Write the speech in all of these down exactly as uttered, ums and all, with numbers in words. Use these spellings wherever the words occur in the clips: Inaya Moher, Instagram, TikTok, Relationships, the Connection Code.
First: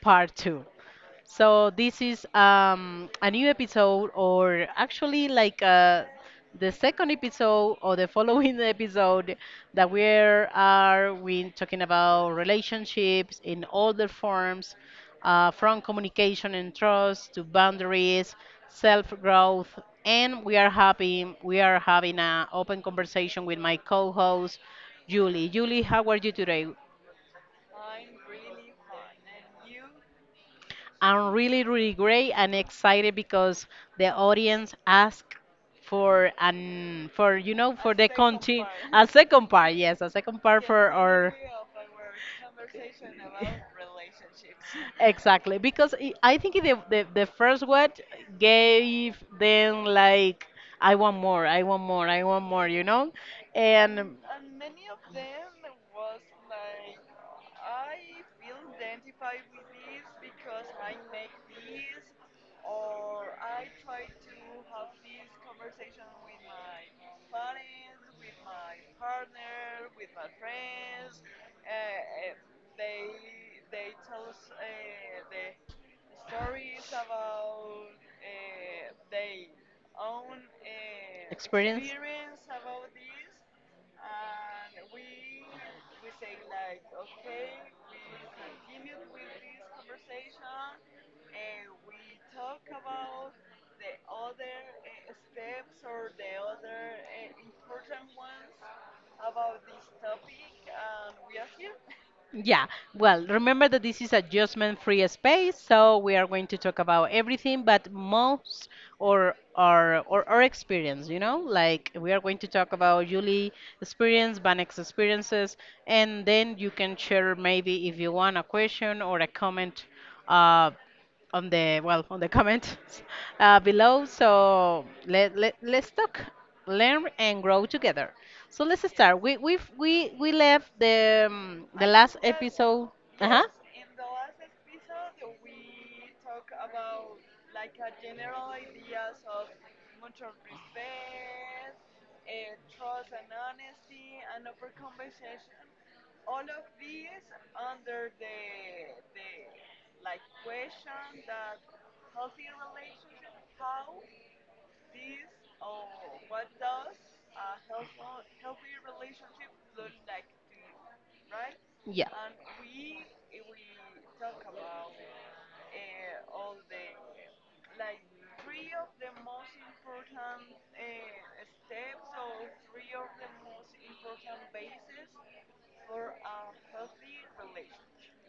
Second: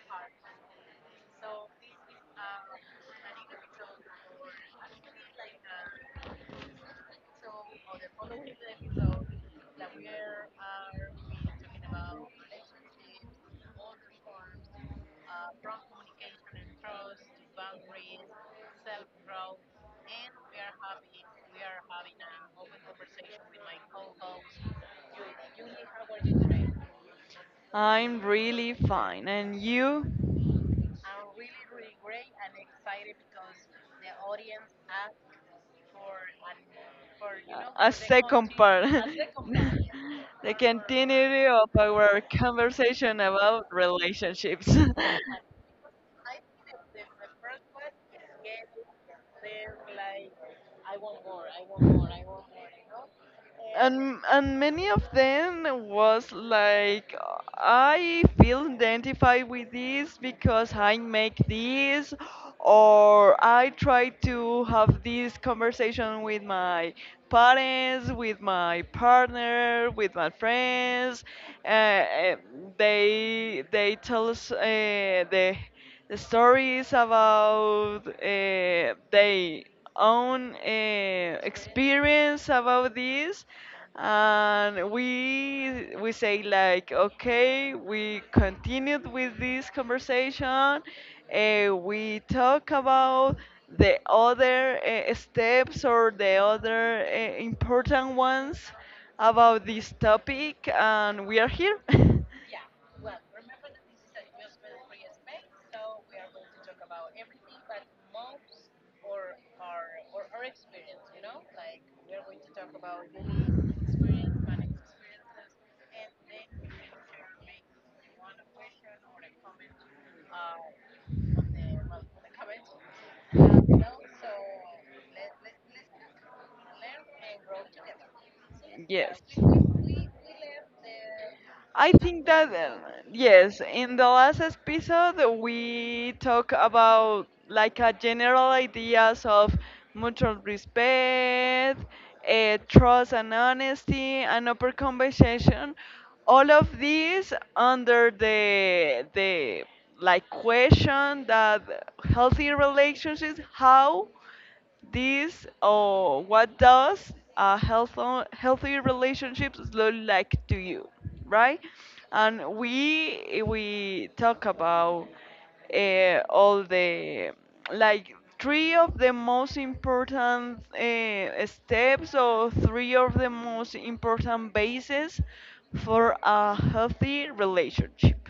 Part two. So this is um, a new episode, or actually like uh, the second episode or the following episode that we are we talking about relationships in all their forms, uh, from communication and trust to boundaries, self-growth, and we are happy we are having an open conversation with my co-host Julie. Julie, how are you today? I'm really fine. And you? I'm really, really great and excited because the audience asked for an for you know A for the second continue part. a second part. Yes, a second The part for our continuity of our conversation about relationships. exactly, because i I think the, the the first one gave them like I want more, I want more, I want more, you know, and and and many of them was like, I feel identified with this because I make this, or I try to have this conversation with my parents, with my partner, with my friends. uh, uh, they they tell us uh, the the story is about uh, their own uh, experience. experience about this, and we we say like, okay, we continued with this conversation. Uh, we talk about the other uh, steps, or the other uh, important ones about this topic, and we are here. Yeah, well, remember that this is a judgment-free space, so we are going to talk about everything, but most or our or our experience, you know, like we are going to talk about Julie experience, Banek's experiences, and then you can share maybe if you want a question or a comment, uh, on the well on the comments uh, below. So let, let let's talk, learn and grow together. So let's start. We we we we left the um, the I last think that uh, episode. Uh huh. yes, in the last episode we talk about like a general ideas of mutual respect, uh, trust and honesty, and open conversation. All of these under the the like question that, healthy relationships, how this, or what does a health healthy relationships look like to you, right? Yeah. And we we talk about uh, all the like three of the most important uh, steps, or three of the most important bases for a healthy relationship.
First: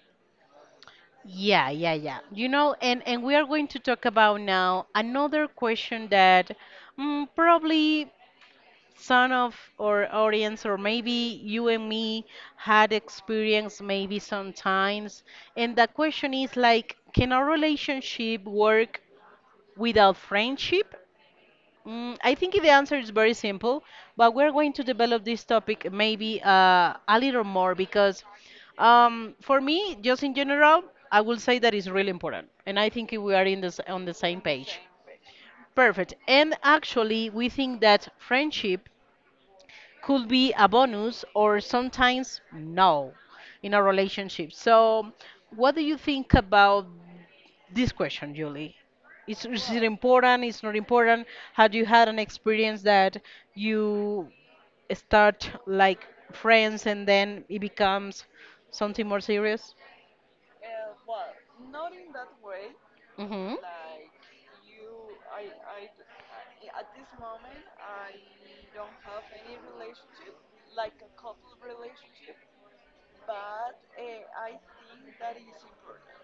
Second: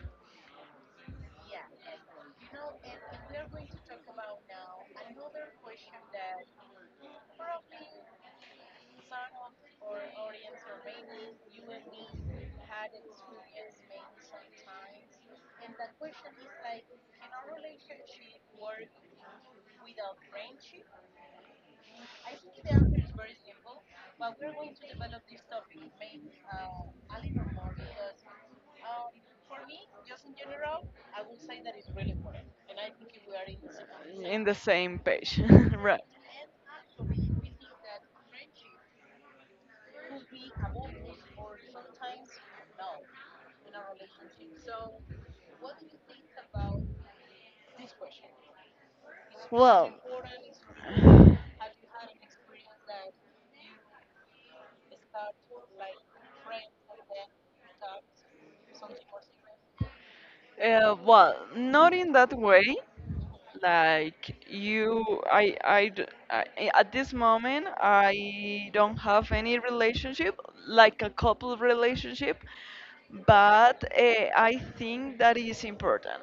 Yeah, yeah, yeah. You know, and and we are going to talk about now another question that mm, probably some of our audience or maybe you and me had experienced maybe sometimes. And the question is like, can a relationship work without friendship? Mm, I think the answer is very simple, but we're going to develop this topic maybe uh, a little more because um, for me, just in general, I will say that it's really important, and I think we are in this on the same The page. same in the page. Same page, right? Perfect. And actually, we think that friendship could be a bonus or sometimes no in a relationship. So, what do you think about this question, Julie? It's, is it important? It's not important. Had you had an experience that you start like friends and then it becomes something more serious? Uh, well, not in that way. Mm-hmm. Like you, I, I, d- I- I- at this moment, I don't have any relationship, like a couple relationship, but uh, I think that is important.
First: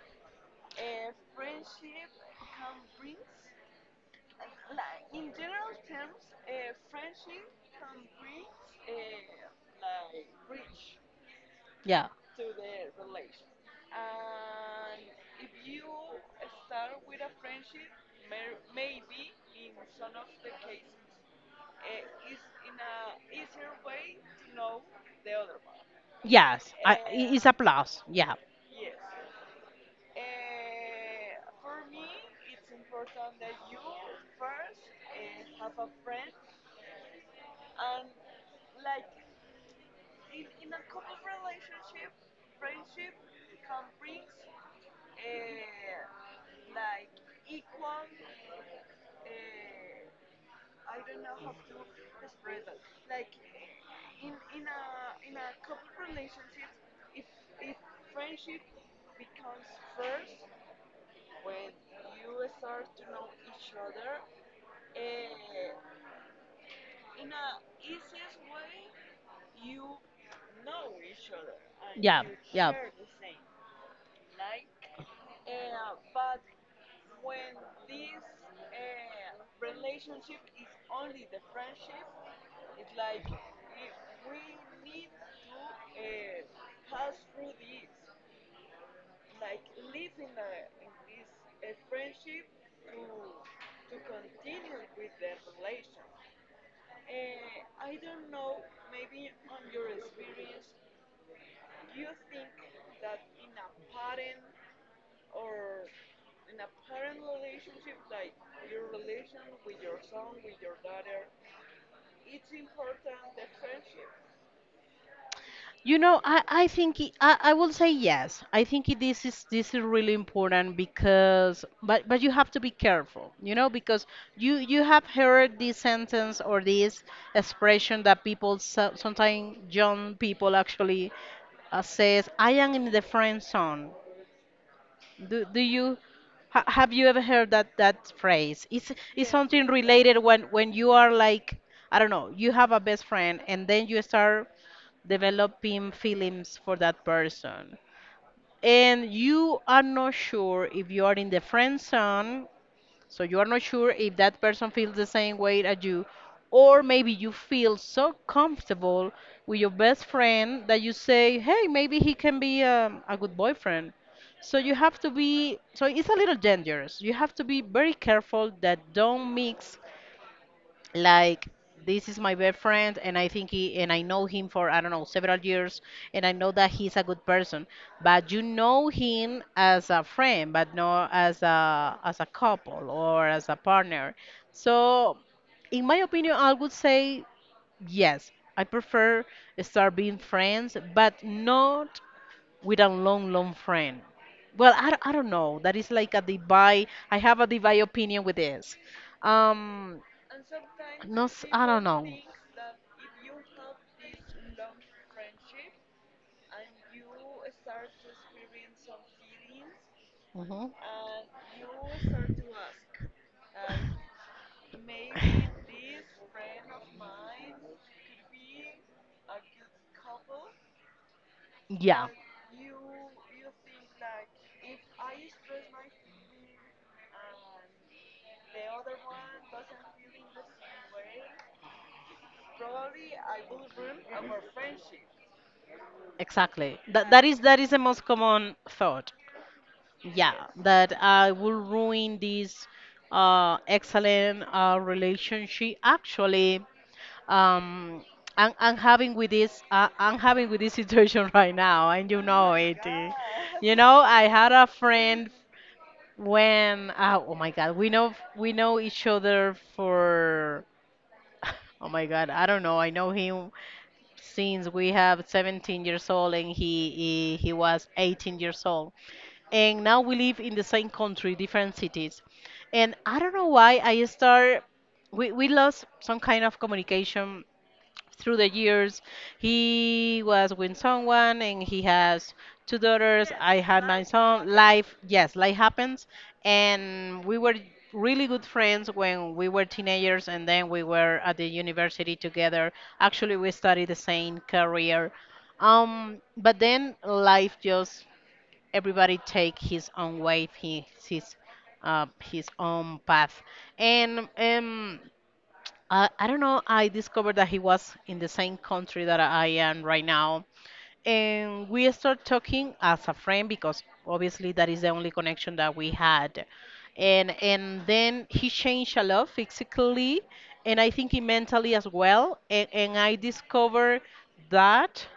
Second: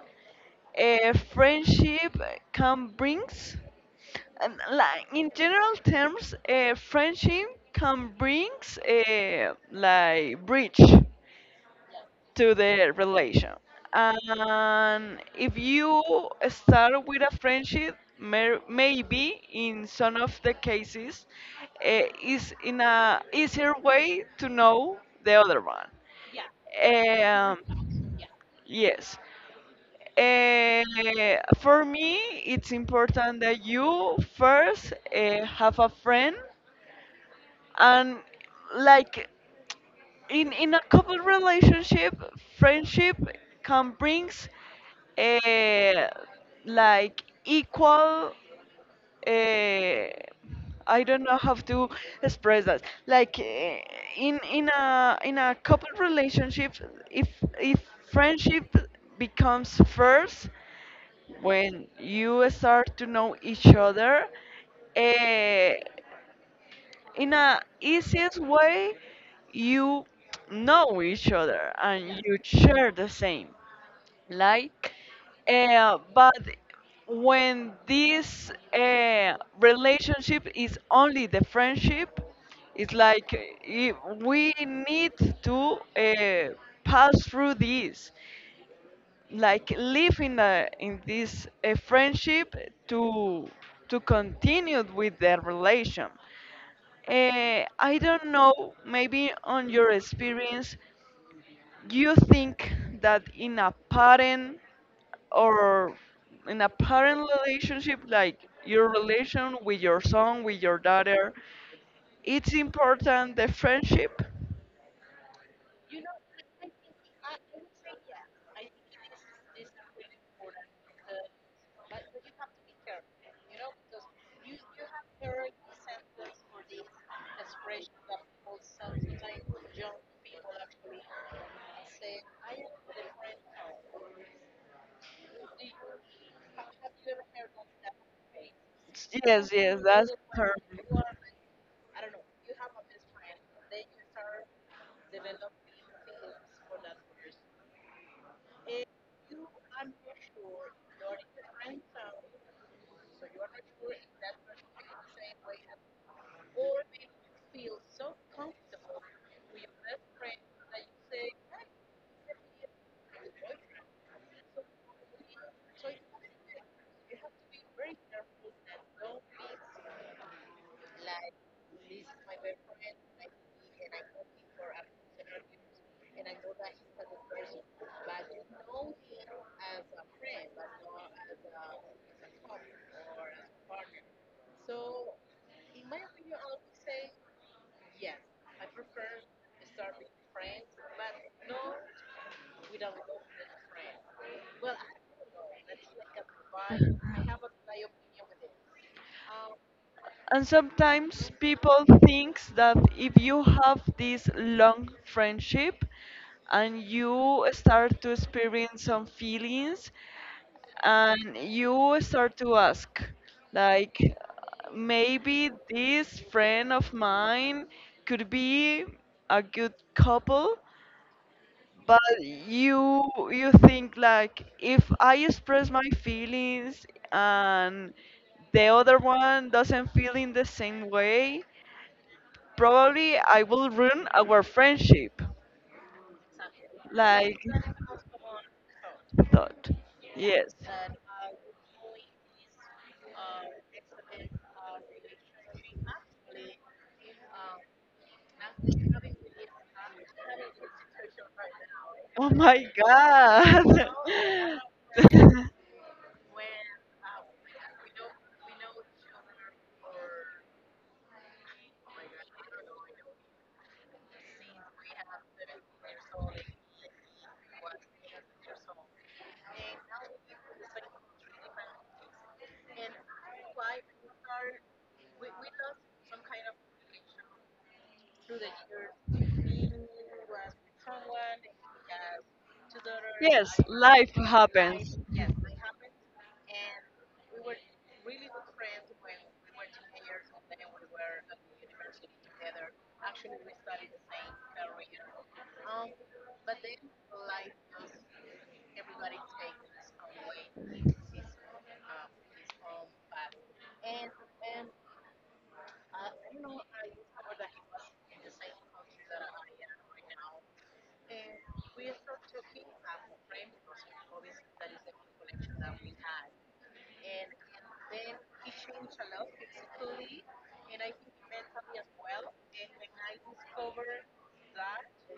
A friendship can brings, and like in general terms, a friendship can brings a like bridge Yeah. to the relation. And if you start with a friendship, may, maybe in some of the cases, eh, is in a easier way to know the other one. Yes. I, i- it's a Um, plus. Yeah. yes. Eh, for me, it's important that you first eh, have a friend, and like, in in a couple relationship, friendship can brings uh, like equal, uh, I don't know how to express that, like eh, in in a in a couple relationship, if if friendship becomes first when you start to know each other, uh, in a easiest way, you know each other and Yeah. you Yeah. share the same, like uh, but when this uh, relationship is only the friendship, it's like uh, we need to uh, pass through this, like, live in a, in this uh friendship, to to continue with the relation. uh, I don't know, maybe on your experience, you think that in a parent, or in a parent relationship, like your relation with your son, with your daughter, it's important the friendship. You know, I, I think it, I, I will say yes. I think it, this is this is really important because but but you have to be careful, you know, because you you have heard this sentence or this expression that people so, sometimes young people actually uh, says I am in the friend zone. Do do you ha, have you ever heard that that phrase? It's it's Yes, something yes, that's related when her. when you are like I don't know, you have a best friend and then you start developing feelings for that person. And you are not sure if you are in the friend zone, so you are not sure if that person feels the same way as you, or maybe you feel so comfortable with your best friend that you say, hey, maybe he can be um, a good boyfriend. So you have to be, so it's a little dangerous. You have to be very careful that don't mix like this is my best friend and I think he and I know him for I don't know several years and I know that he's a good person but you know him as a friend but not as a as a couple or as a partner so in my opinion I would say yes I prefer start being friends but not with a long long friend. Well, i, don't- I don't know that is like a divide. I have a divide opinion with this. um And no, sometimes s- I people don't know. thinks that if you have this long friendship and you start to experience some feelings, Hmm. and you start to ask, like, maybe this friend of mine could be a good couple, but Yeah, you you think like, if I express my feelings and the other one doesn't feel in the same way, probably I will ruin our friendship. exactly. That that Like is that is the most common thought. thought. Yeah, Yes. that I will ruin this uh, excellent uh, relationship. Actually, um, I'm, I'm having with this uh, I'm having with this situation right now, and you Oh know my it. Eh. You God. know, I had a friend when uh, oh my God, we know we know each other for oh my God, I don't know. I know him since we have seventeen years old and he, he he was eighteen years old. And now we live in the same country, different cities. And I don't know why I start we we lost some kind of communication through the years. He was with someone and he has two daughters. I Yes, had my life son. Life, happens. yes, life happens. And we were really good friends when we were teenagers and then we were at the university together. Actually we studied the same career. Um but then life just everybody take his own way, his his uh, his own path. And um I, I don't know. I discovered that he was in the same country that I am right now. And we start talking as a friend because obviously that is the only connection that we had. And and then he changed a lot physically, and I think he mentally as well. And, and I discovered that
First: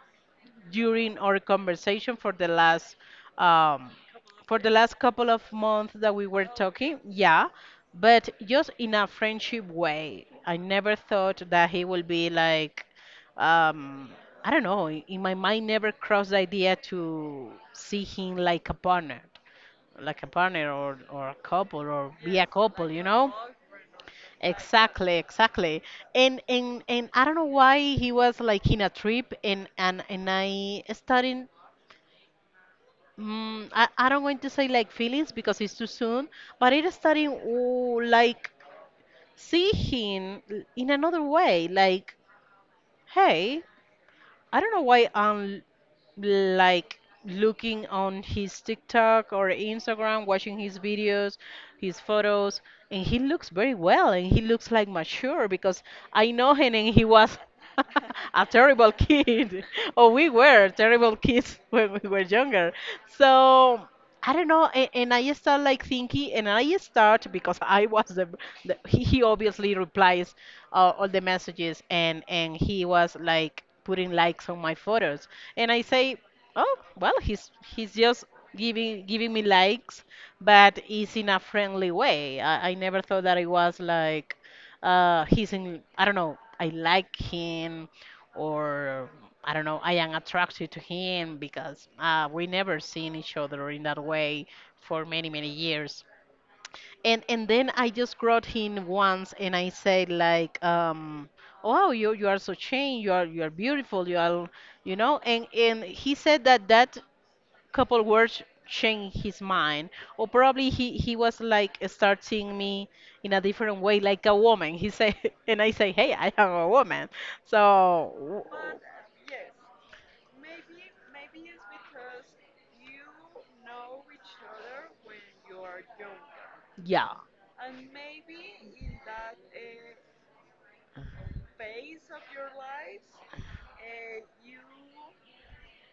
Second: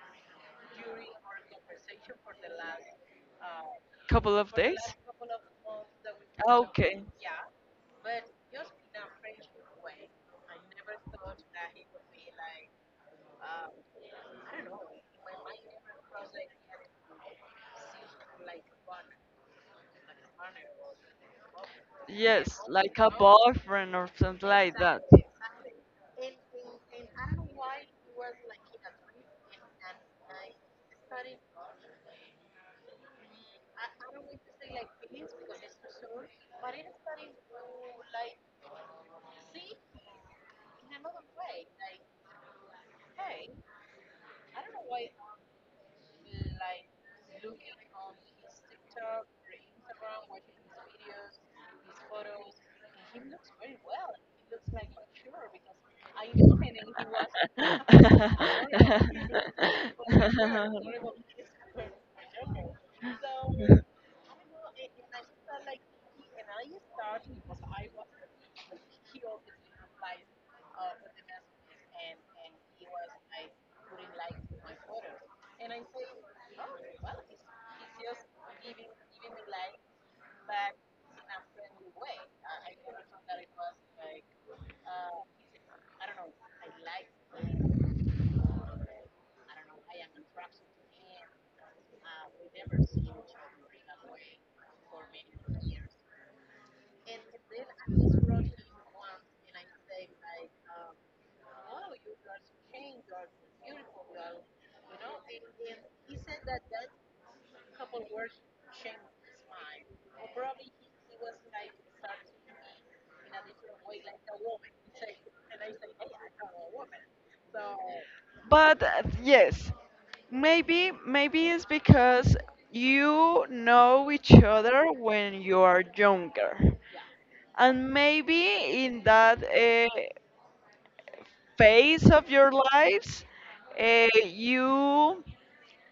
during our conversation for the last um, Couple of for the days? last couple of months that we were talking, Okay. yeah, but just in a friendship way. I never thought that he will be like, um, I don't know. In in my mind, never crossed the idea to see him like a partner, like a partner or or a couple or be a Yes, couple, like you a know. boyfriend or something like that. Exactly, exactly. And and and I don't know why he was like in a trip, and and and I starting mm, I, I don't want to say like feelings because it's too soon, but it starting oh, like see him in another way, like hey, I don't know why I'm like looking on his TikTok or Instagram, watching his videos, his photos, and he looks very well and he looks like mature because I know him and he was a terrible kid, or we were terrible kids when we were younger. So I don't know, and, and I start like thinking, and I start because I was the, the he, he obviously replies uh, all the messages, and and he was like putting likes on my photos, and I say, oh well, he's he's just giving giving me likes, but it's in a friendly way. I, I never thought that it was like uh, he's in, I don't know, I like him, or I don't know, I am attracted to him because uh, we never seen each other in that way for many many years. And and then I just got him once, and I said like, um, "Wow, you you are so changed. You are you are beautiful. You are, you know." And and he said that that couple words changed his mind, or probably he he was like start seeing me in a different way, like a woman. He said, and I say, "Hey, I am a woman." So. But uh, yes, maybe maybe it's because you know each other when you are younger, Yeah. and maybe in that uh, phase of your lives, uh, you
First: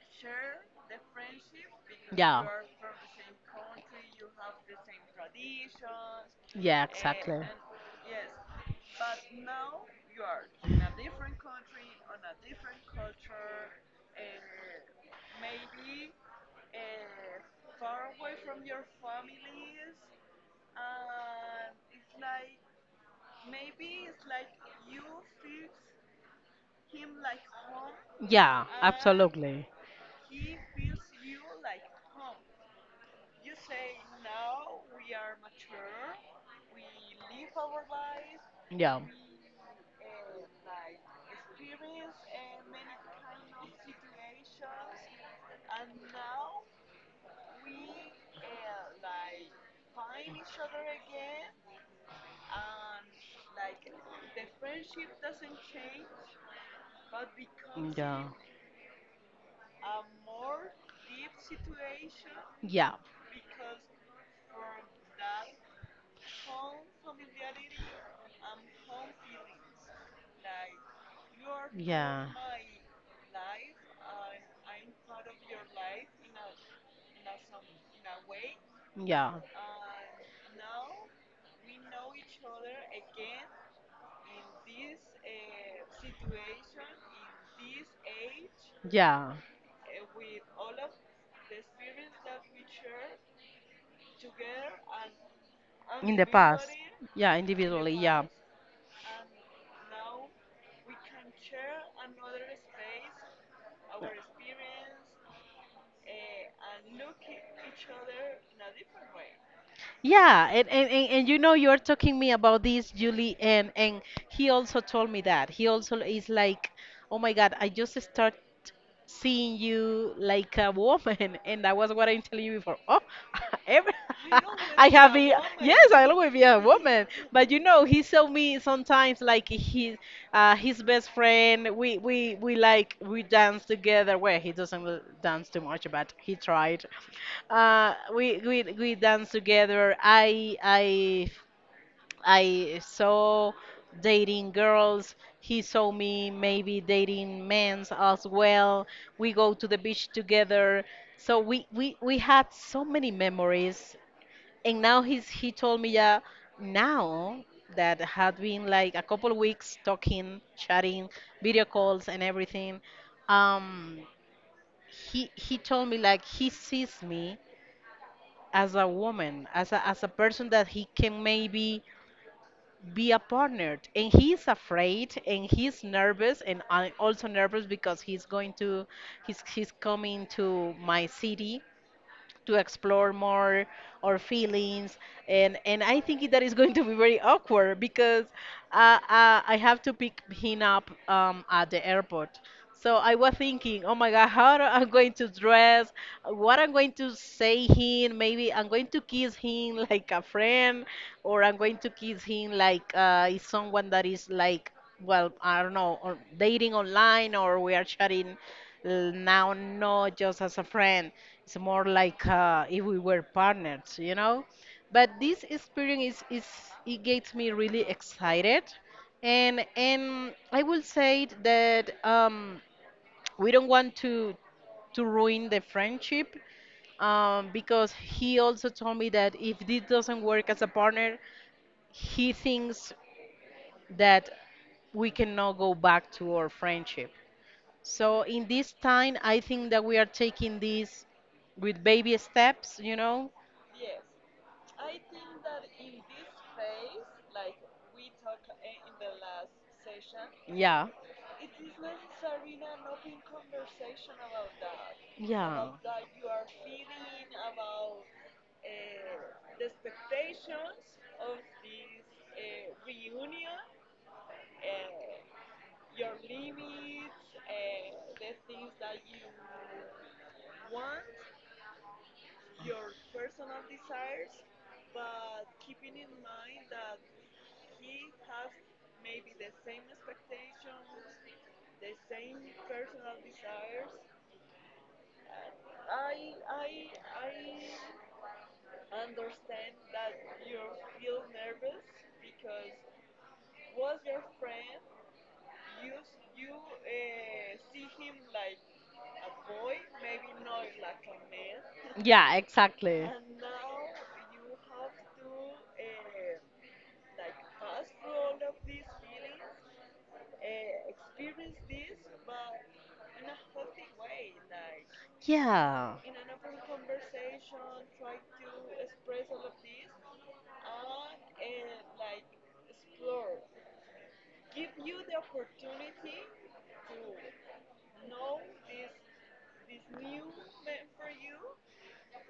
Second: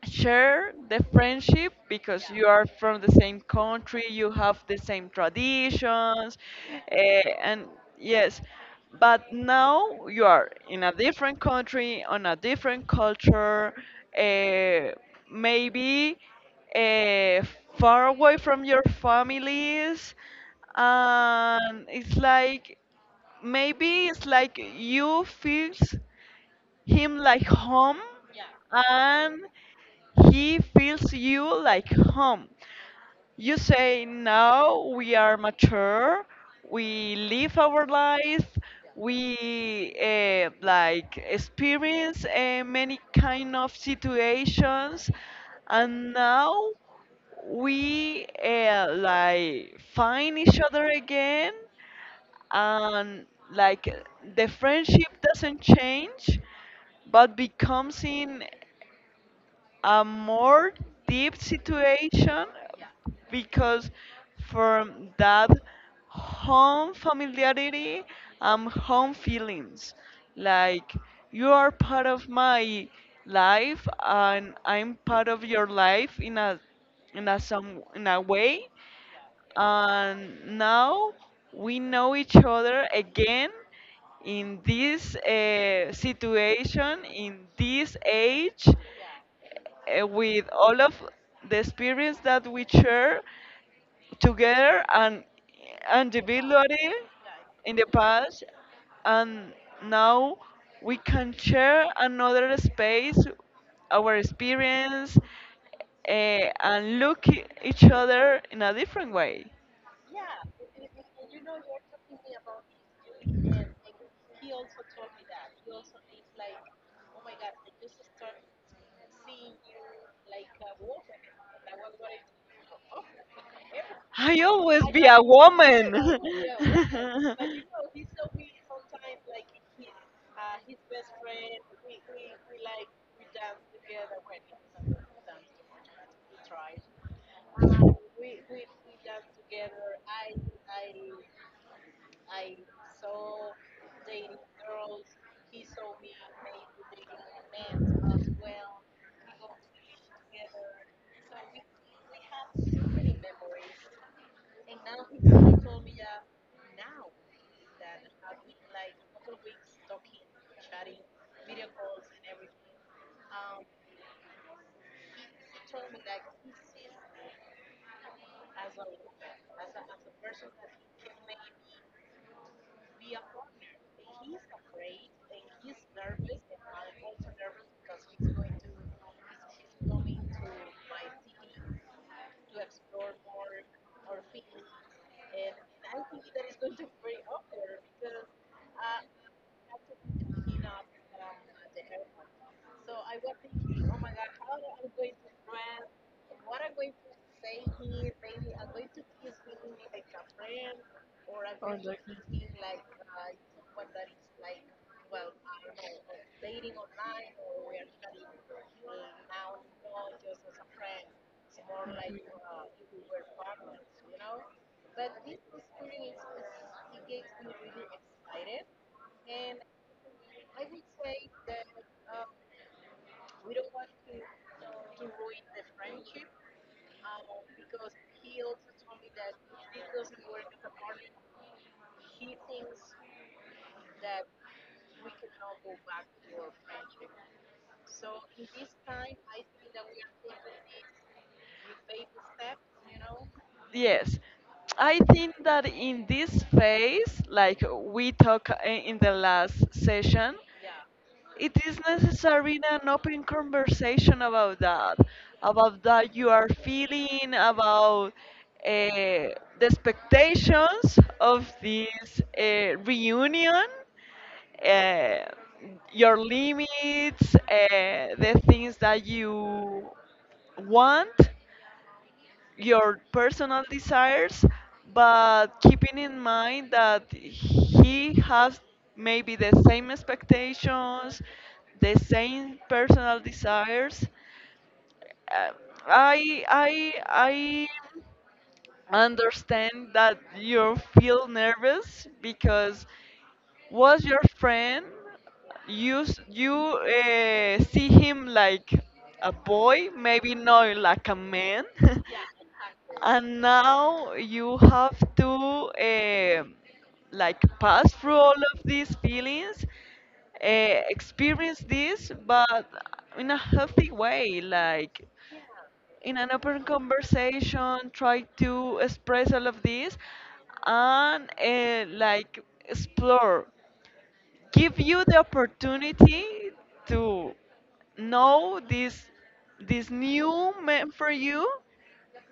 share the friendship because Yeah. you are from the same country, you have the same traditions, Yeah, uh, exactly. and yes, but now you are in a different country, on a different culture, uh, maybe uh, far away from your families, and it's like, maybe it's like you feels him like home, Yeah, and absolutely. he feels you like home. You say, now we are mature, we live our life. Yeah. We uh, like experience uh, many kind of situations, and now we uh, like find each other again, and like, the friendship doesn't change, but becomes Yeah. in a more deep situation, Yeah. because from that home familiarity and home feelings, like, you are part of Yeah. my life and I'm part of your life in a in a some in a way. Yeah. And now we know each other again, in this uh, situation, in this age, Yeah. uh, with all of the experience that we share together and In the past. individually, Yeah, in the individually. Yeah. past. And now we can share another space, our experience, uh, and look e- each other in a different way. Yeah, and, and, and, and you know you're talking me about this, Julie, and and he also told me that. He also is like, oh my God, I just start seeing you like a woman, and that was what I'm telling you before. Oh, every, I always I be have a been, yes, woman. I'll always be a woman. But you know, he saw me sometimes like his uh, his best friend. We we we like we dance together. Well, he doesn't l- dance too much, but he tried uh, we we we dance together. I I I saw dating girls. He saw me maybe dating men's as well. We go to the beach together. So we we we had so many memories. And now he's he told me yeah, now that had been like a couple weeks talking, chatting, video calls and everything. Um, he he told me like he sees me as a woman, as a, as a person that he can maybe be a partner. And he's afraid and he's nervous and I'm also nervous because he's going to he's he's coming to my city to explore more our feelings. and and I think that is going to be very awkward because uh, uh, I have to pick him up um, at the airport. So I was thinking, oh my God, how do- I'm going to dress, what I'm going to say him. Maybe I'm going to kiss him like a friend, or I'm going to kiss him like uh, is someone that is like, well, I don't know, or dating online, or we are chatting. L- Now, not just as a friend, it's more like uh, if we were partners, you know? But this experience is, is it gets me really excited. And, and I will say that um, we don't want to, to ruin the friendship um, because he also told me that if this doesn't work as a partner, he thinks that we cannot go back to our friendship. So in this time, I think that we are taking this with baby steps, you know? Yes, I think that in this phase, like we talked in the last session, Yeah. it is necessary in an open conversation about that, Yeah. about that you are feeling, about uh, the expectations of this uh, reunion, uh, your limits, uh, the things that you want, your personal desires, but keeping in mind that he has maybe the same expectations, the same personal desires. Uh, I I I understand that you feel nervous because was your friend. You s- you uh, see him like a boy, maybe not like a man, Yeah, exactly. and now you have to uh, like pass through all of these feelings, uh, experience this, but in a healthy way, like Yeah. in an open conversation, try to express all of this, and uh, like explore, give you the opportunity to know this, this new man for you,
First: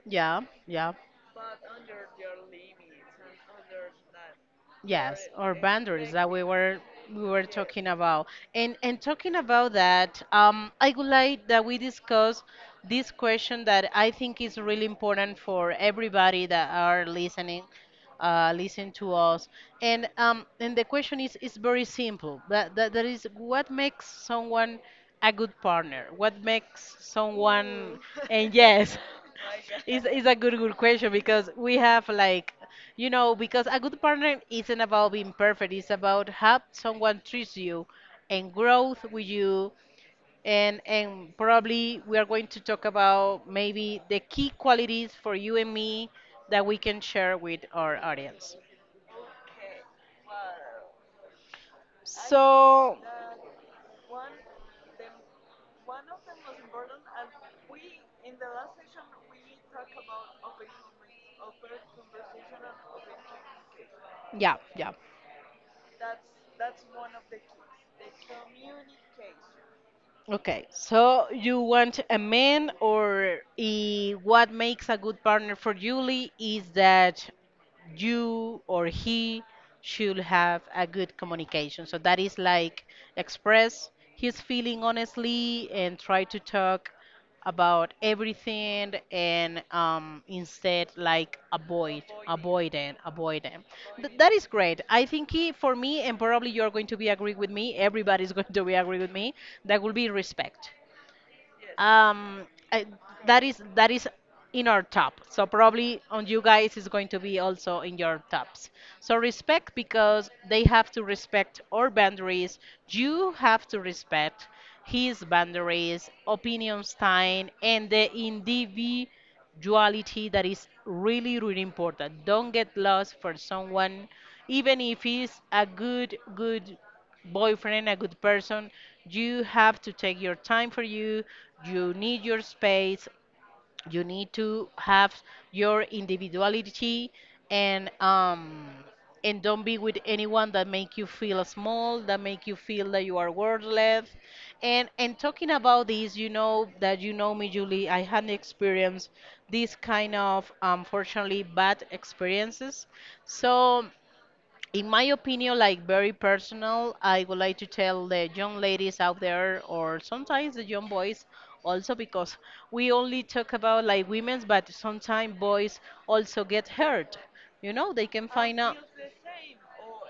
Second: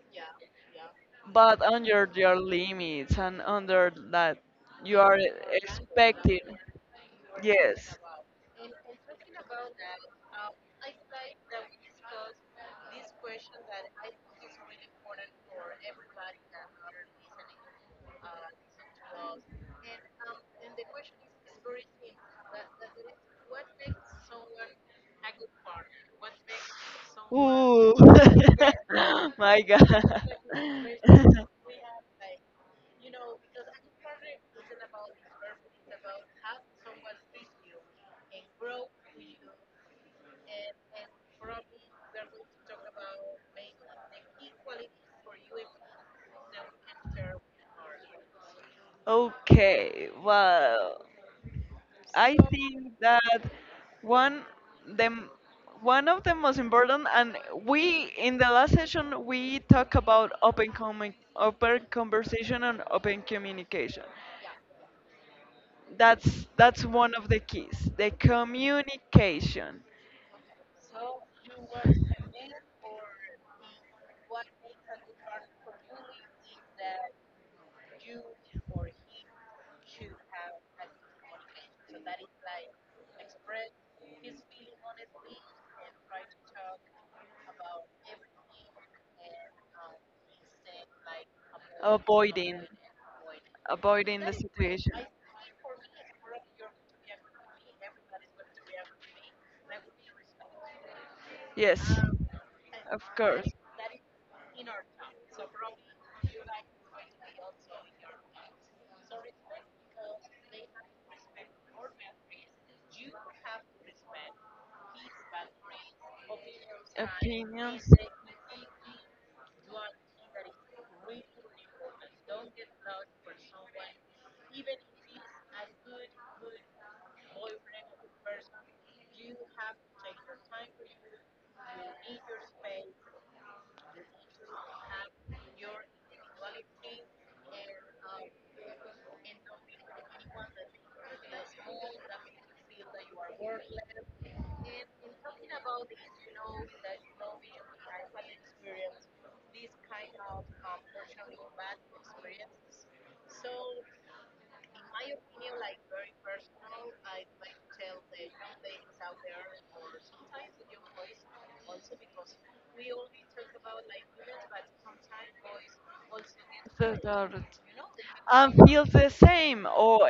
Yeah. Yeah. but under your limits, and under that you are Yes, or boundaries that expecting. we were we were talking Yes. about. And and talking about that, um, I would like that we discuss this question that I think is really important for everybody that are listening, uh, listen to us. And um, and the question is is very simple. That, that that is what makes someone a good partner? What makes Ooh, someone? And yes, my is God. is a good good question because we have like you know, because a good partner isn't about being perfect, it's about how someone treats you and growth with you. And, and probably we are going to talk about maybe the key qualities for you and me that we can share with our audience. Okay, well, I So, think that one, the m- one of the most important, and we in the last session we talk about open comment, open conversation, and open communication. yeah, yeah. That's that's one of the keys, the communication. Okay, so you want a man, or i- what makes a good partner for Julie is that you or he should have a good communication. So that is like express his feeling honestly and try to talk about everything and um, instead like avoid, Avoiding, avoid them, avoid them. Th- avoiding that the is great. situation. I think he, for me, and probably you're going to be agree with me, everybody's going to be agree with me, that will be respect. Yes, Um, I, of that course. is that is in our top. So probably on you guys is going to be also in your tops. So respect because they have to respect our boundaries. You have to respect his boundaries, opinions, time, Opinions. and the individual duality that is really really important. Don't get lost for someone even if he's a good good boyfriend, a good person. You have to take your time for you. You need your space. You need to have your individuality, and um and don't be with anyone that make you feel small, that make you feel that you are worthless. And and talking about this, you know that you know me, Julie. I had experienced this kind of unfortunately bad experiences. So in my opinion, like very personal, I would like to tell the young ladies out there, or sometimes the young boys also, because we only talk about like women's, but sometimes boys also get hurt. Daughters. You know, they can And find out. feels Uh, the same, or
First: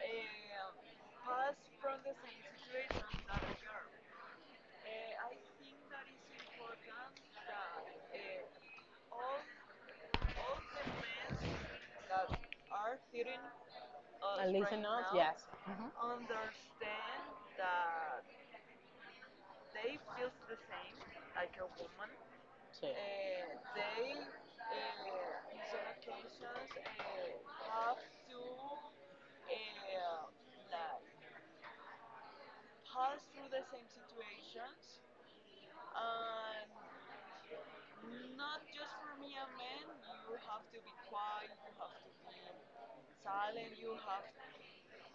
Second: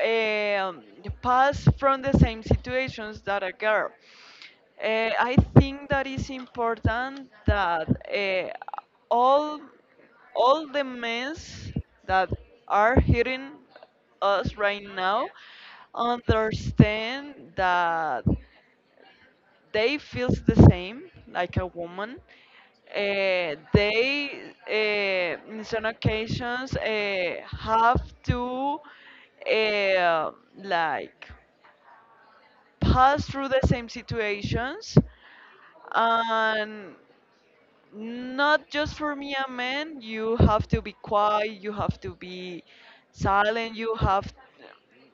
um, pass from the same situations that a girl. Uh, I think that is important that uh, all all the men that are hearing us Listen right us, now yes. Hmm. understand that they feels the same like a woman. So, Uh, they uh, in some occasions uh, have to uh, like pass through the same situations, and not just for me, and men, you have to be quiet, you have to be silent, you have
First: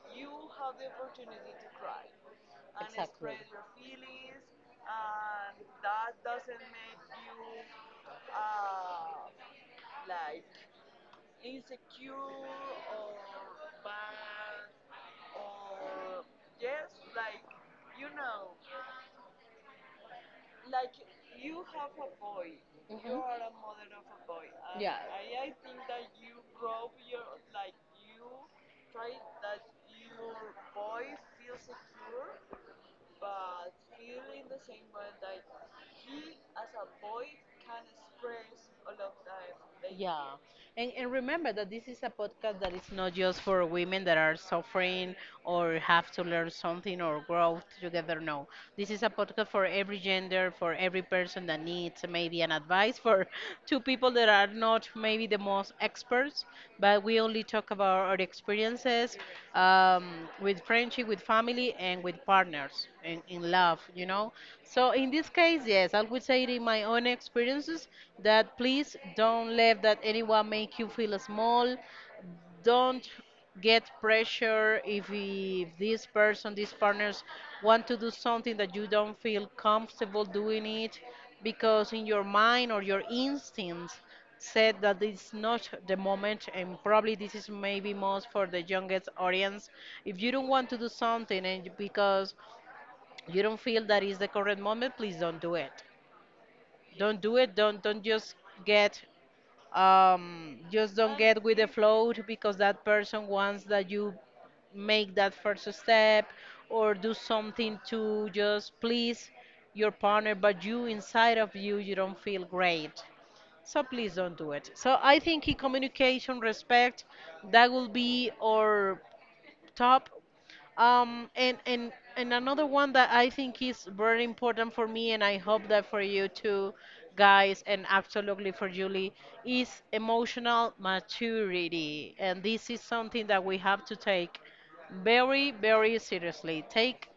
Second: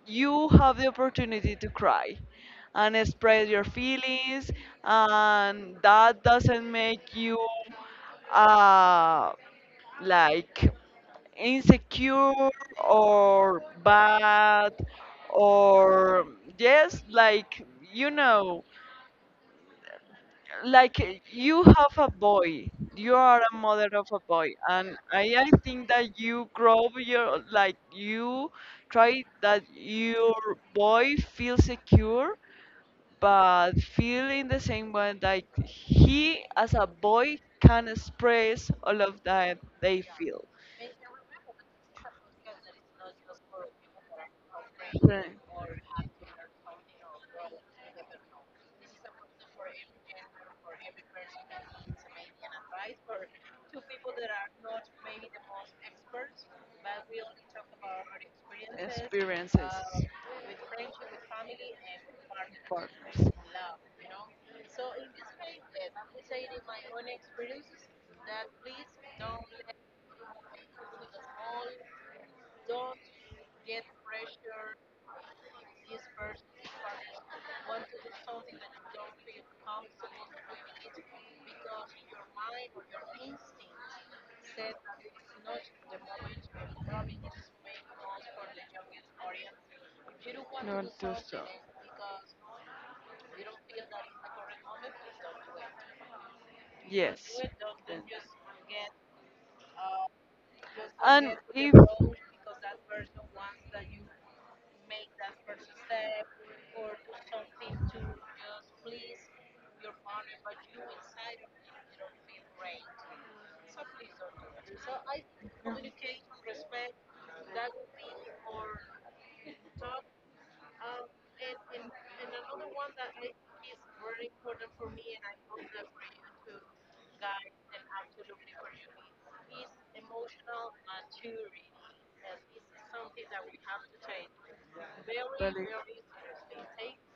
you have the opportunity to cry and exactly. express your feelings, and that doesn't make you uh, like insecure, or bad, or, yes, like, you know, like eh, you have a boy, you Mhm. are a mother of a boy, and Yeah. i i think that you grow your, like, you try that your boy feel secure, but feel in the same way, like he as a boy can express all of that they Yeah. feel. And, and remember that this is a podcast that is not just for women that are suffering Right. or have to learn something or grow together. No, this is a podcast for every gender, for every person that needs maybe an advice, for two people that are not maybe the most experts, but we only talk about our experiences, Experiences. um, with friendship, with family, and with partners, Partners. and in love, you know. So in this case, yes, I would say it in my own experiences that please don't let that anyone make you feel small. Don't get pressure if, if this person, these partners, want to do something that you don't feel comfortable doing it, because in your mind or your instincts said that it's not the moment. And probably this is maybe most for the youngest audience: if you don't want to Not do do so. something, and because you don't feel that is the correct moment, please don't do it. Don't do Yes. it. don't Then. don't just get um, just don't And get with the if. flow because that person wants that you make that first step or do something to just please your partner, but you inside of you you don't feel great. So please don't do it. So I think in communication, respect, that will be our top. Um, and, and, and another one that I think is very important for me, and I hope that for you too, guys, and absolutely for Julie, is emotional maturity. And this is something that we have to take very, Really. very seriously. Take,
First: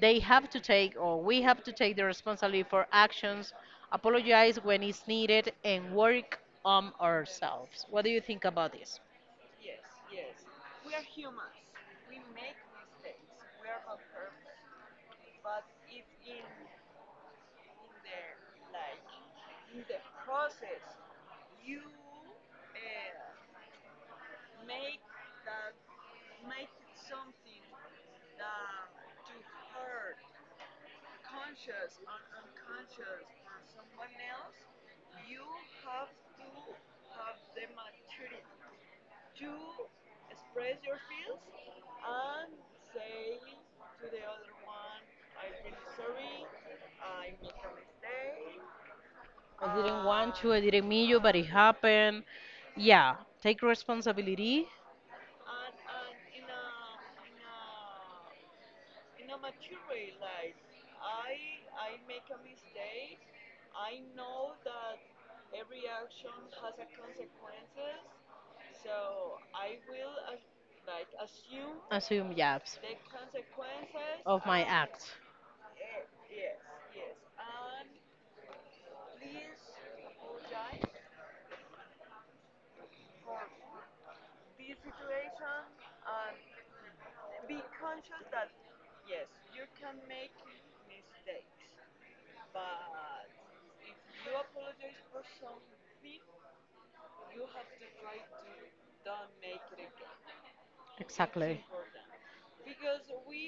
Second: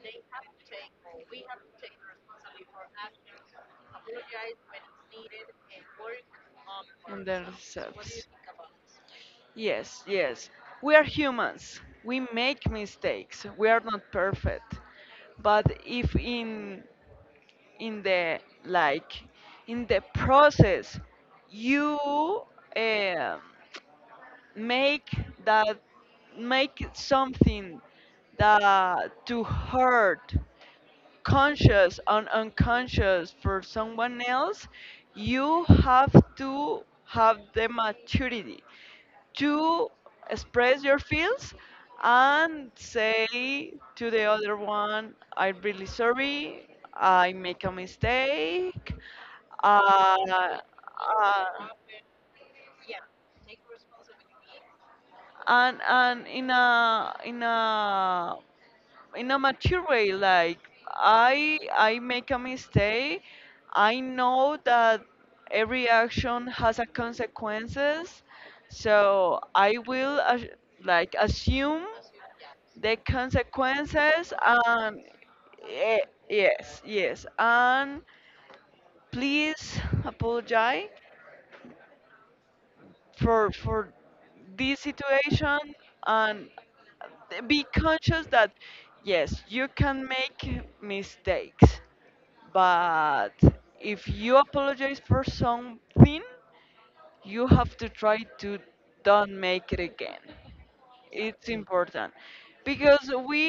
They have to take, or we have to take the responsibility for actions, apologize when it's needed, and work on On ourselves. What do you themselves. think about this? Yes, yes. We are humans. We make mistakes. We are not perfect. But if in in the like, in the process, you um make that, make something that to hurt, conscious and unconscious, for someone else, you have to have the maturity to express your feels and say to the other one, I'm really sorry, I make a mistake. I didn't Uh, want to, I didn't mean you, uh, but it happened. yeah. Yeah, take responsibility, and and in a in a in a mature way, like, i i make a mistake, I know that every action has a consequences, so I will as- like assume assume jobs the consequences, of my and act. eh, yes, yes, and please apologize for for this situation, and be conscious that yes, you can make mistakes, but if you apologize for something, you have to try to don't make it again. It's Exactly. important, because we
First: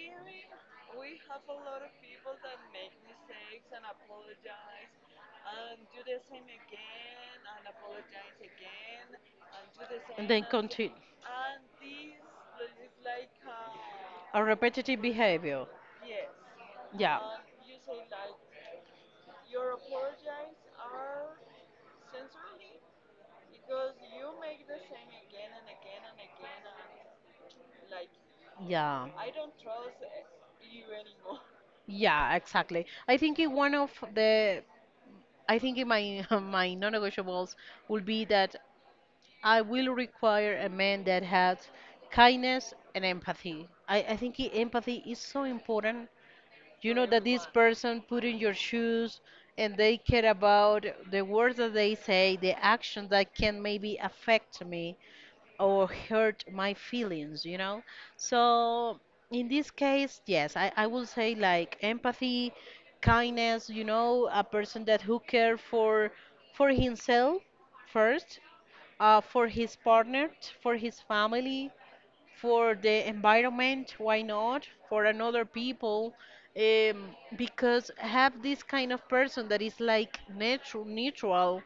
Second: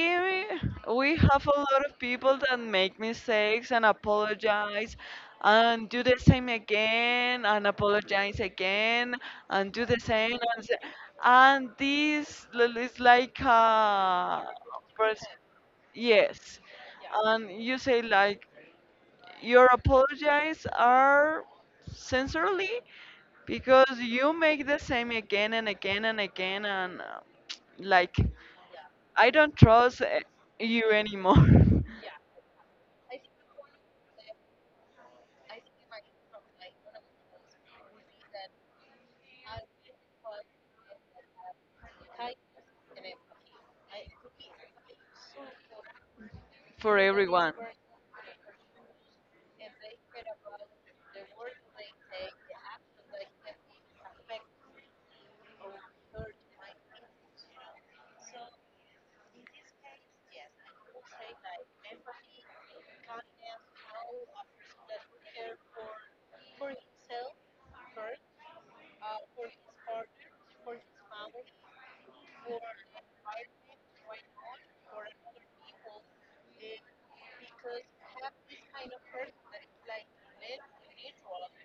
we have a lot of people that make mistakes and apologize, and do the same again and apologize again, and do the And same then and, s- continue. and this l- is like A uh repetitive pers- behavior. yes, Yeah, and you say like your apologies are sincerely, because you make the same again and again and again, and uh, like, yeah. I don't trust uh, you anymore. Yeah, exactly. I think in one of the, I think in my my non-negotiables would be that I will require a man that has kindness and empathy. I, I think i- empathy is so important. You For know that this everyone. person put in your shoes and they care about the words that they say, the actions that can maybe affect me or hurt my feelings, you know? So in this case, yes, I, I will say like empathy, kindness, you know, a person that who care for for himself first, uh, for his partner, for his family, for the environment, why not? For another people, um, because have this kind of person that is like neutral, neutral,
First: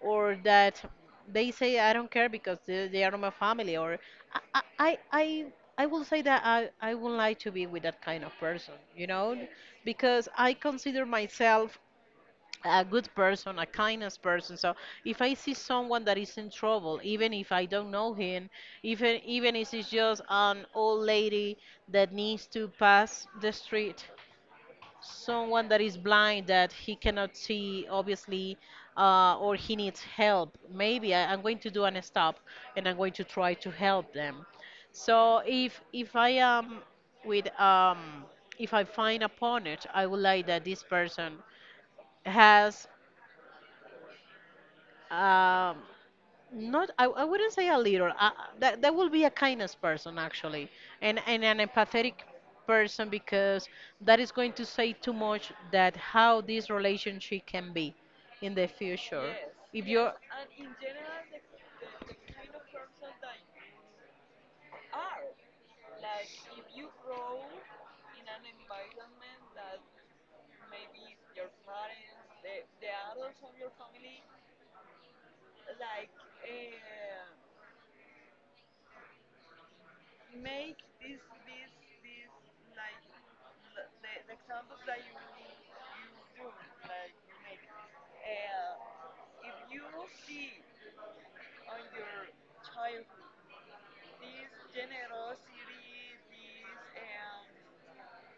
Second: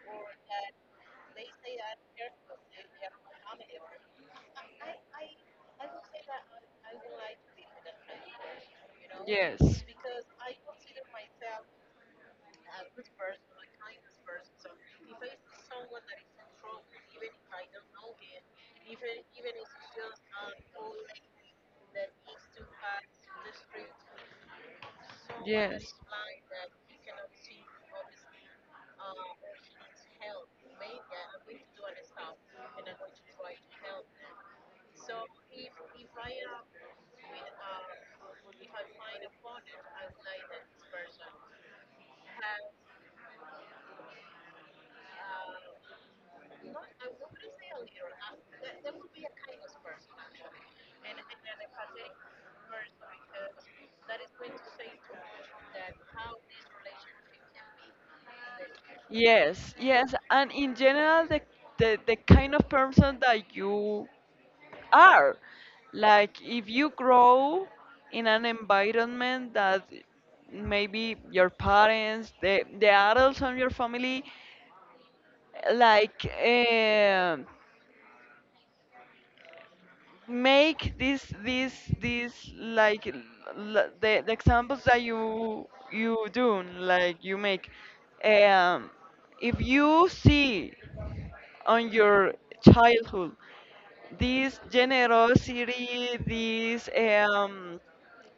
or that they, say I don't care because they, they are my family, or I, I, I, I I will say that I, I would like to be with that kind of person, you know, because I consider myself a good person, a kindness person. So if I see someone that is in trouble, even if I don't know him, even even if it's just an old lady that needs to pass the street, someone that Yes. is blind that he cannot see, obviously, uh, or he needs help. Maybe I, I'm going to do an stop and I'm going to try to help them. So if if I am with um, if I find a partner, I would like that this person has. Um, Not, I, I wouldn't say a little. Uh, that that will be a kindness person actually, and and an empathetic person, because that is going to say too much that how this relationship can be in the future. Yes, If you're yes, and in general, the, the the kind of person that you are, like if you grow in an environment that maybe your parents, the the adults on your family, like um make this this this like l- l- the, the examples that you you do, like you make, um if you see on your childhood this generosity, this um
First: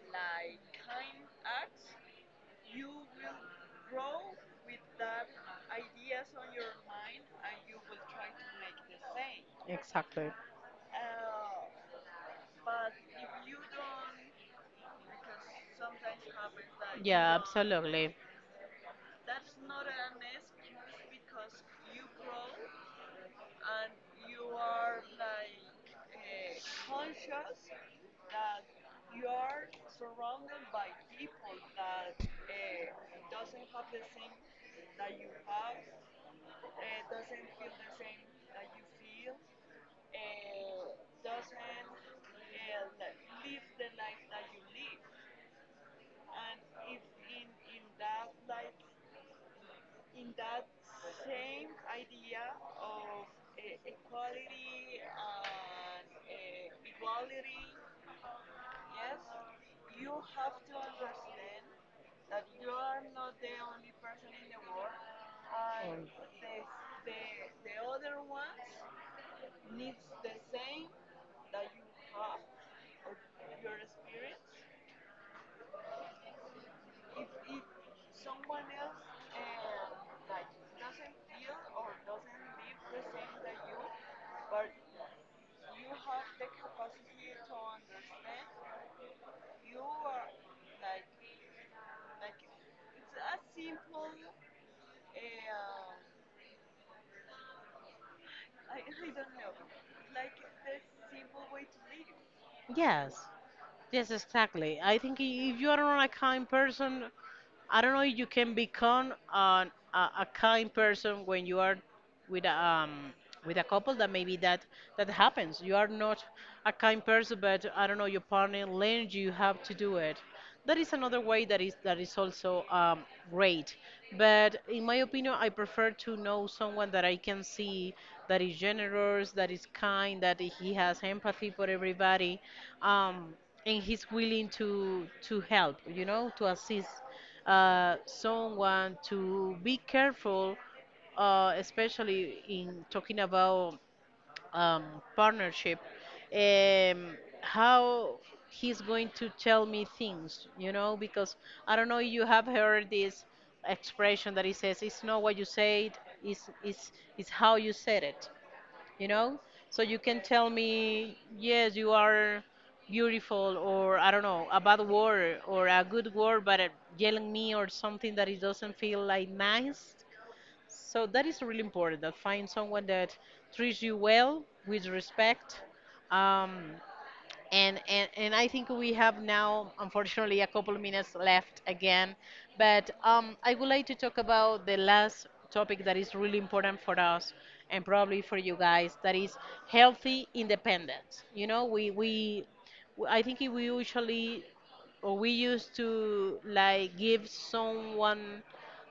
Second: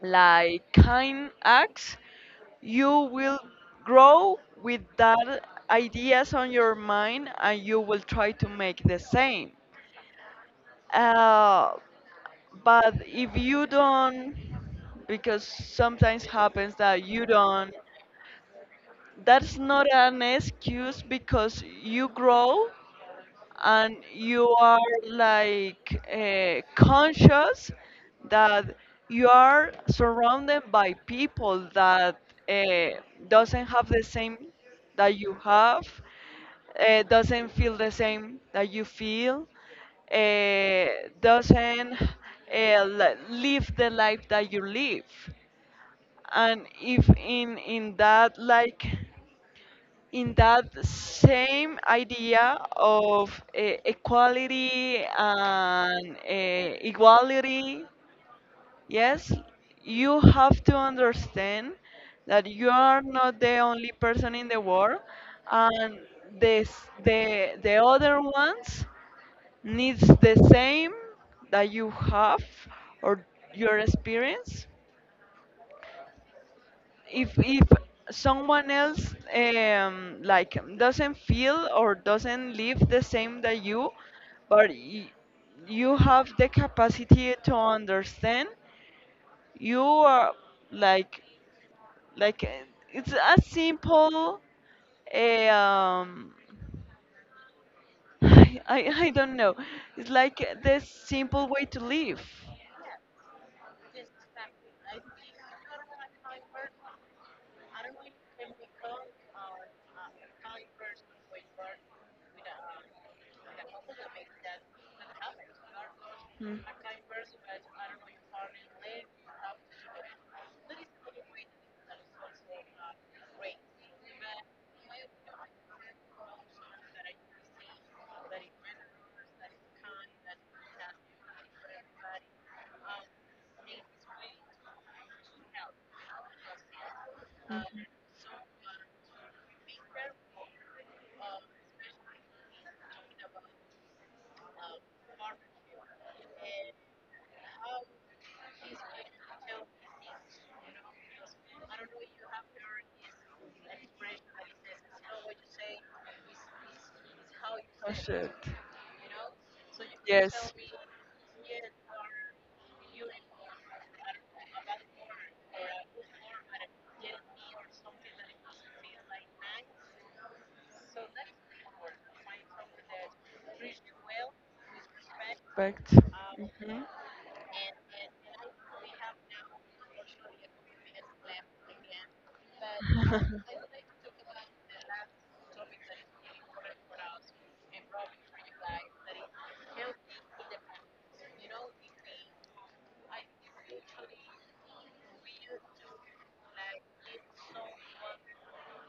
like kind acts, you will grow with that ideas on your mind, and you will try to make the same. Exactly, Uh, but if you don't, because sometimes happens that you yeah, don't, absolutely. that's not an excuse, because you grow and you are like uh, conscious that you are surrounded by people that uh, doesn't have the same that you have, uh, doesn't feel the same that you feel, uh, doesn't uh, li- live the life that you live, and if in in that, like in that same idea of uh, equality and uh, equality, yes, you have to understand that you are not the only person in the world, and this, the the other ones needs the same that you have, or your experience. If if someone else um, like doesn't feel or doesn't live the same that you, but y- you have the capacity to understand, you are like, like uh, it's a simple, a um I, I I don't know, it's like the simple way to live. Yes, yes, exactly. I think i- if you are not a kind person, I don't know if you can become an, a, a kind person when you are with a, um, with a couple that maybe that that happens. You are not Mm. a kind person, but I don't know your partner learns you how to do it. That is another way that is that is also um, great. But in my opinion, I prefer to know someone that I can see that is generous, that is kind, that he has empathy for everybody, um, and he's willing to to help. You know, to assist uh, someone to be careful, uh, especially in talking about um, partnership, um, how he's going to tell me things, you know, because I don't know if you have heard this expression that he says, it's not what you said, it's, it's, it's how you Oh said it, shit. you know? So you can tell Yes. me, yes, you are beautiful, or I don't know, a bad word or a good word, but uh, yelling me or something that it doesn't feel like nice. So that is really important. That find someone that treats you well with respect. Perfect. Um, Um, hmm. and and and I think we have now, unfortunately, a couple of minutes left again. But um, I would like to talk about the last topic that is really important for us and probably for you guys. That is healthy independence. You know, we we I think we usually or we used to like give someone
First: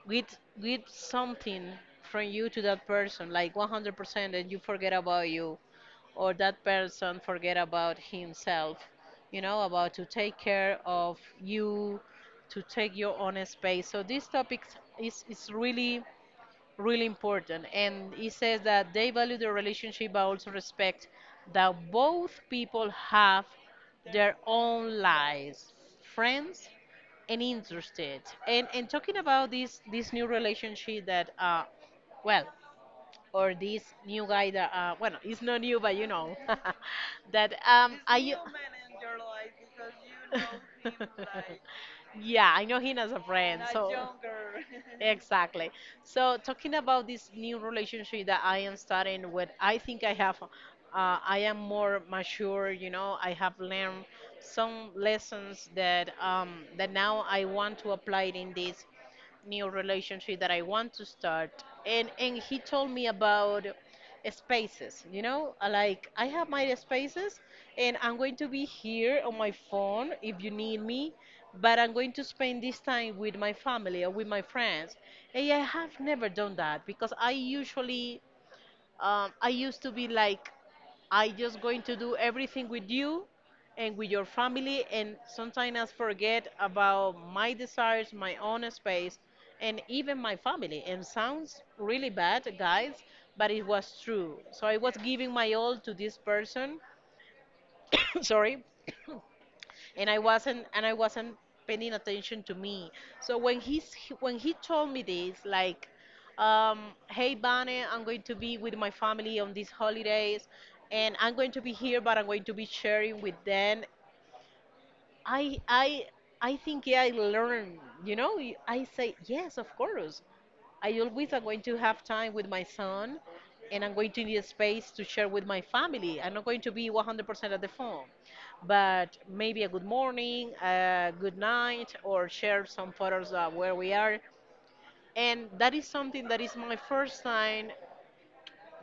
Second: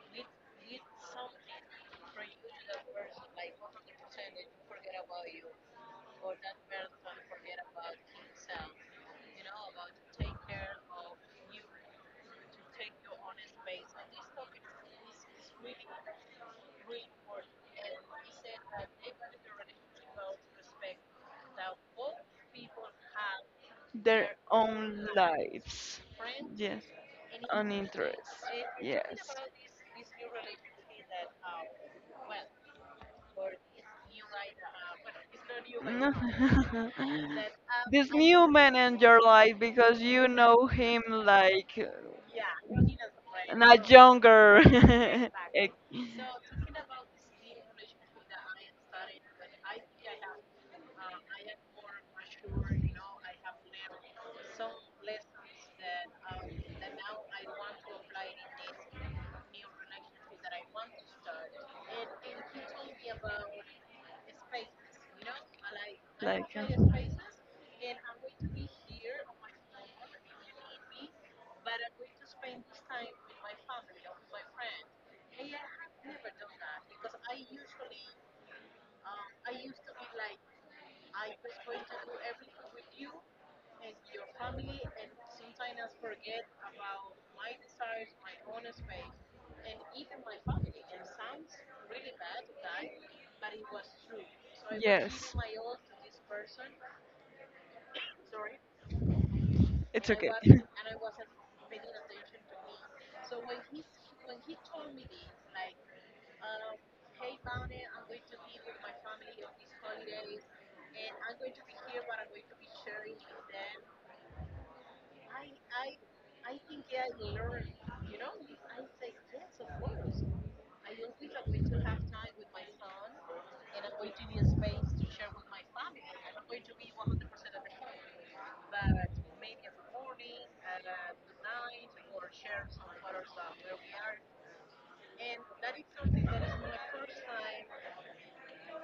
with with something from you to that person like one hundred percent, and you forget about you, or that person forget about himself, you know, about to take care of you, to take your own space. So this topic is, is really really important, and it says that they value the relationship but also respect that both people have Their their own own lives, lives. friends, Yes. and On interest. interested. And and Yes. talking about this this new relationship that uh well, or this new guy that uh well, it's not new, but you No. know, that um This it's, new man in your life, because you know I him like yeah, I know him as a uh, friend, not so younger. exactly. Ex-. So talking about this new relationship that I am starting with, I think I have uh, I am more mature, you know, I have learned some lessons that um that now I want to apply in this new relationship that I want to start. And and he told me about spaces. You know, I like I have my spaces, and I'm going to be here on my phone if you need me. But I'm going to spend this time with my family or with my friends. And I have never done that because I usually um, I used to be like I just going to do everything with you and with your family, and sometimes I forget about my desires, my own space, and even my family. And sounds really bad, guys, but it was true. So I was giving my all to this person. Sorry. and I wasn't and I wasn't paying attention to me. So when he's when he told me this, like, um, hey Bonnie, I'm going to be with my family on these holidays, and I'm going to be here, but I'm going to be sharing with them. I I I think yeah, I learned. You know, I say yes, of course. I always am going to have time with my son, and I'm going to need space to share with my family. I'm not going to be one hundred percent at the phone, but maybe a good morning, a good night, or share some photos of where we are. And that is something that is my first sign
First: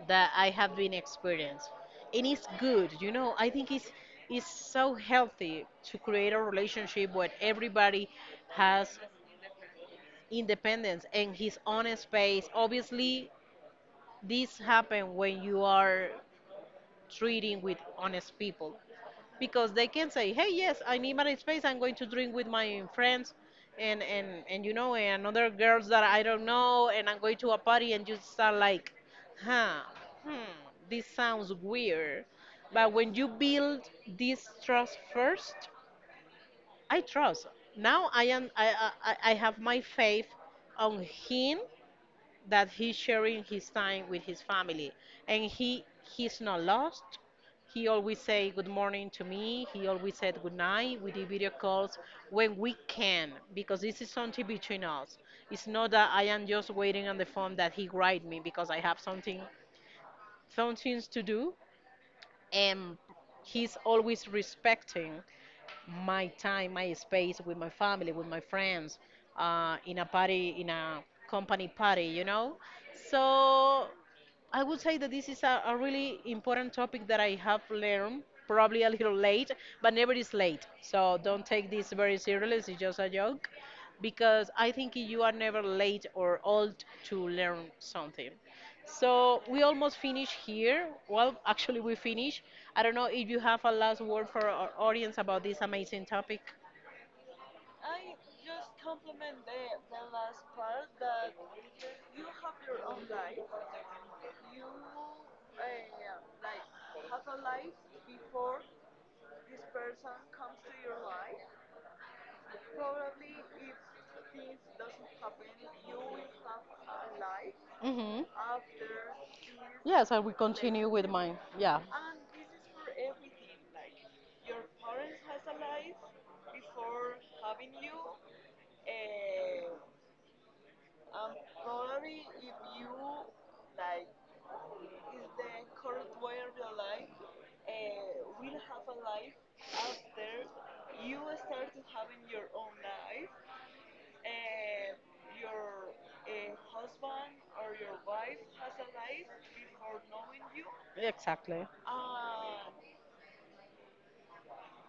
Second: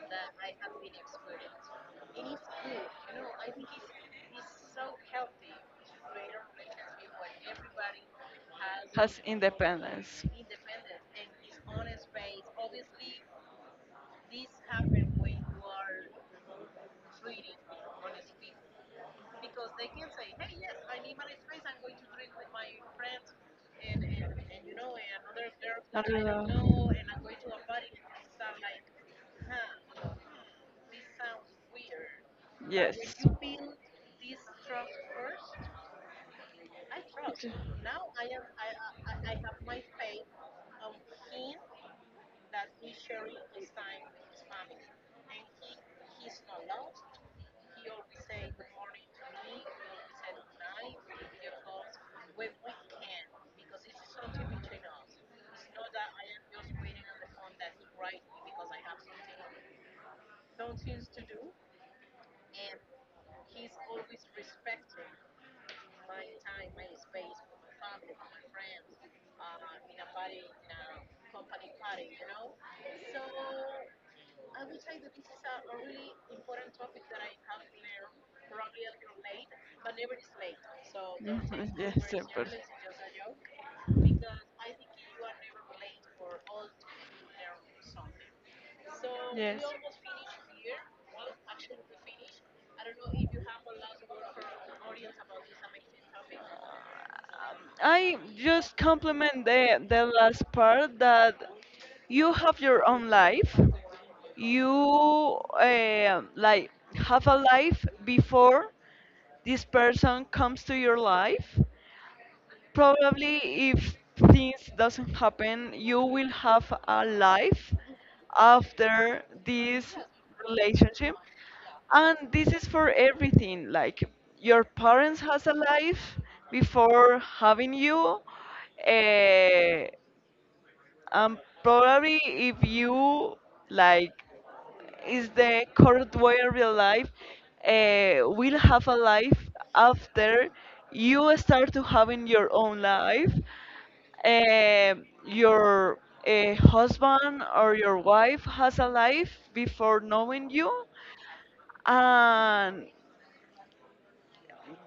that I have been experienced. And it's good, you know, I think it's, it's so healthy to create a relationship where everybody has Independence. independence and his own space. Obviously, this happen when you are treating with honest people, because they can say, hey, yes, I need my space, I'm going to drink with my friends, and and and you know, and other girls that I don't know, and I'm going to a party, and you start like, huh, hmm, this sounds weird. When. But Yes. when you build this trust first, I trust. Now I am I I, I I have my faith on him, that he's sharing his time with his family, and he he's not lost. He always say good morning to me, he always said good night, we do video calls when we can, because this is something between us. It's not that I am just waiting on the phone that he write me, because I have something some things to do. And he's always respecting my time, my space with my family, with my friends, uh, in a party, in a company party, you know? So I would say that this is a, a really important topic that I have learned, probably a little late, but never is late. So Take. don't take Mhm, this yes, very of course. seriously, it's just a joke, because I think you are never late or old to learn something. So we Yes. almost finish here. Well, actually, we finish. I don't know if you have a last word for our audience about this amazing topic. I just compliment the the last part, that you have your own life. You eh, like have a life before this person comes to your life. Probably if things doesn't happen, you will have a life Hmm. after this Yes, I will continue with relationship. mine. Yeah, And this is for everything, like, your parents has a life before having you. uh, um, probably if you, like, is the current way of your life, uh, will have a life after you start to having your own life. Uh, your uh, husband or your wife has a life before knowing you, exactly. and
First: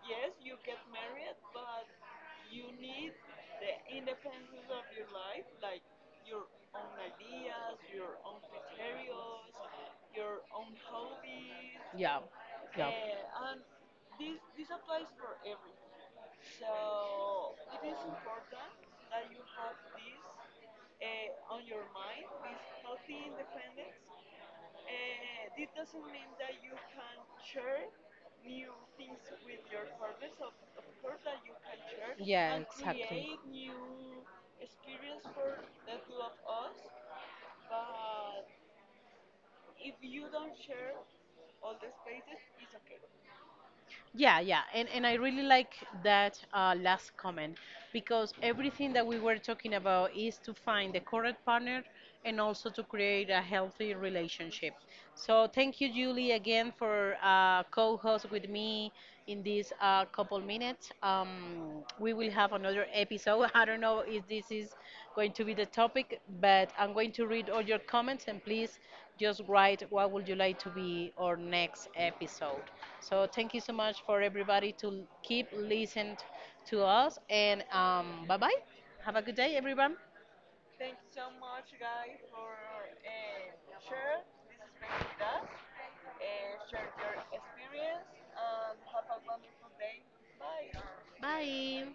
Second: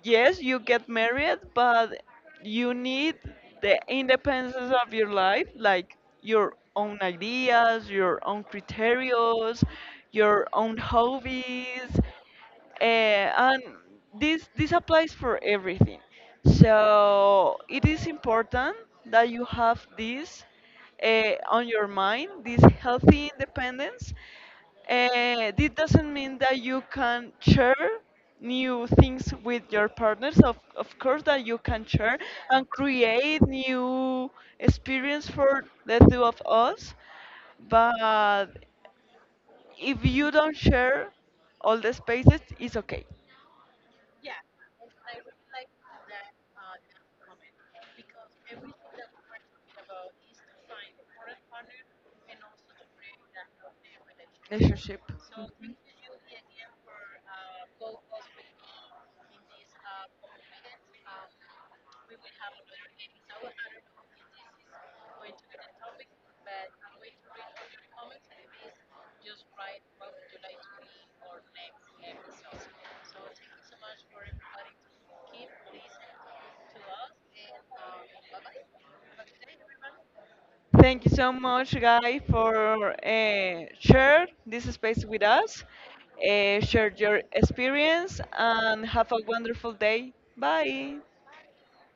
yes, you get married, but you need the independence of your life, like your own ideas, your own criterios, your own hobbies, Yeah, uh, yeah. and this this applies for everything. So it is important that you have this uh, on your mind, this healthy independence. Uh, this doesn't mean that you can share new things with your partners. Of, of course, that you can share Yeah, and create new exactly. experience for the two of us. But if you don't share all the spaces, it's okay. Yeah, yeah, and and I really like that uh, last comment, because everything that we were talking about is to find the correct partner and also to create a healthy relationship. Relationship. So Mhm. thank you, Julie, again for uh, co-host with me in these uh, couple minutes. Um, we will have another episode. I don't know if this is going to be the topic, but I'm going to read all your comments, and please just write what would you like to be our next episode. So thank you so much for everybody to keep listening to us, and um, bye bye. Have a good day, everyone. Thank you so much, Guy, for uh, share this space with us. Uh, share your experience and have a wonderful day. Bye. Bye.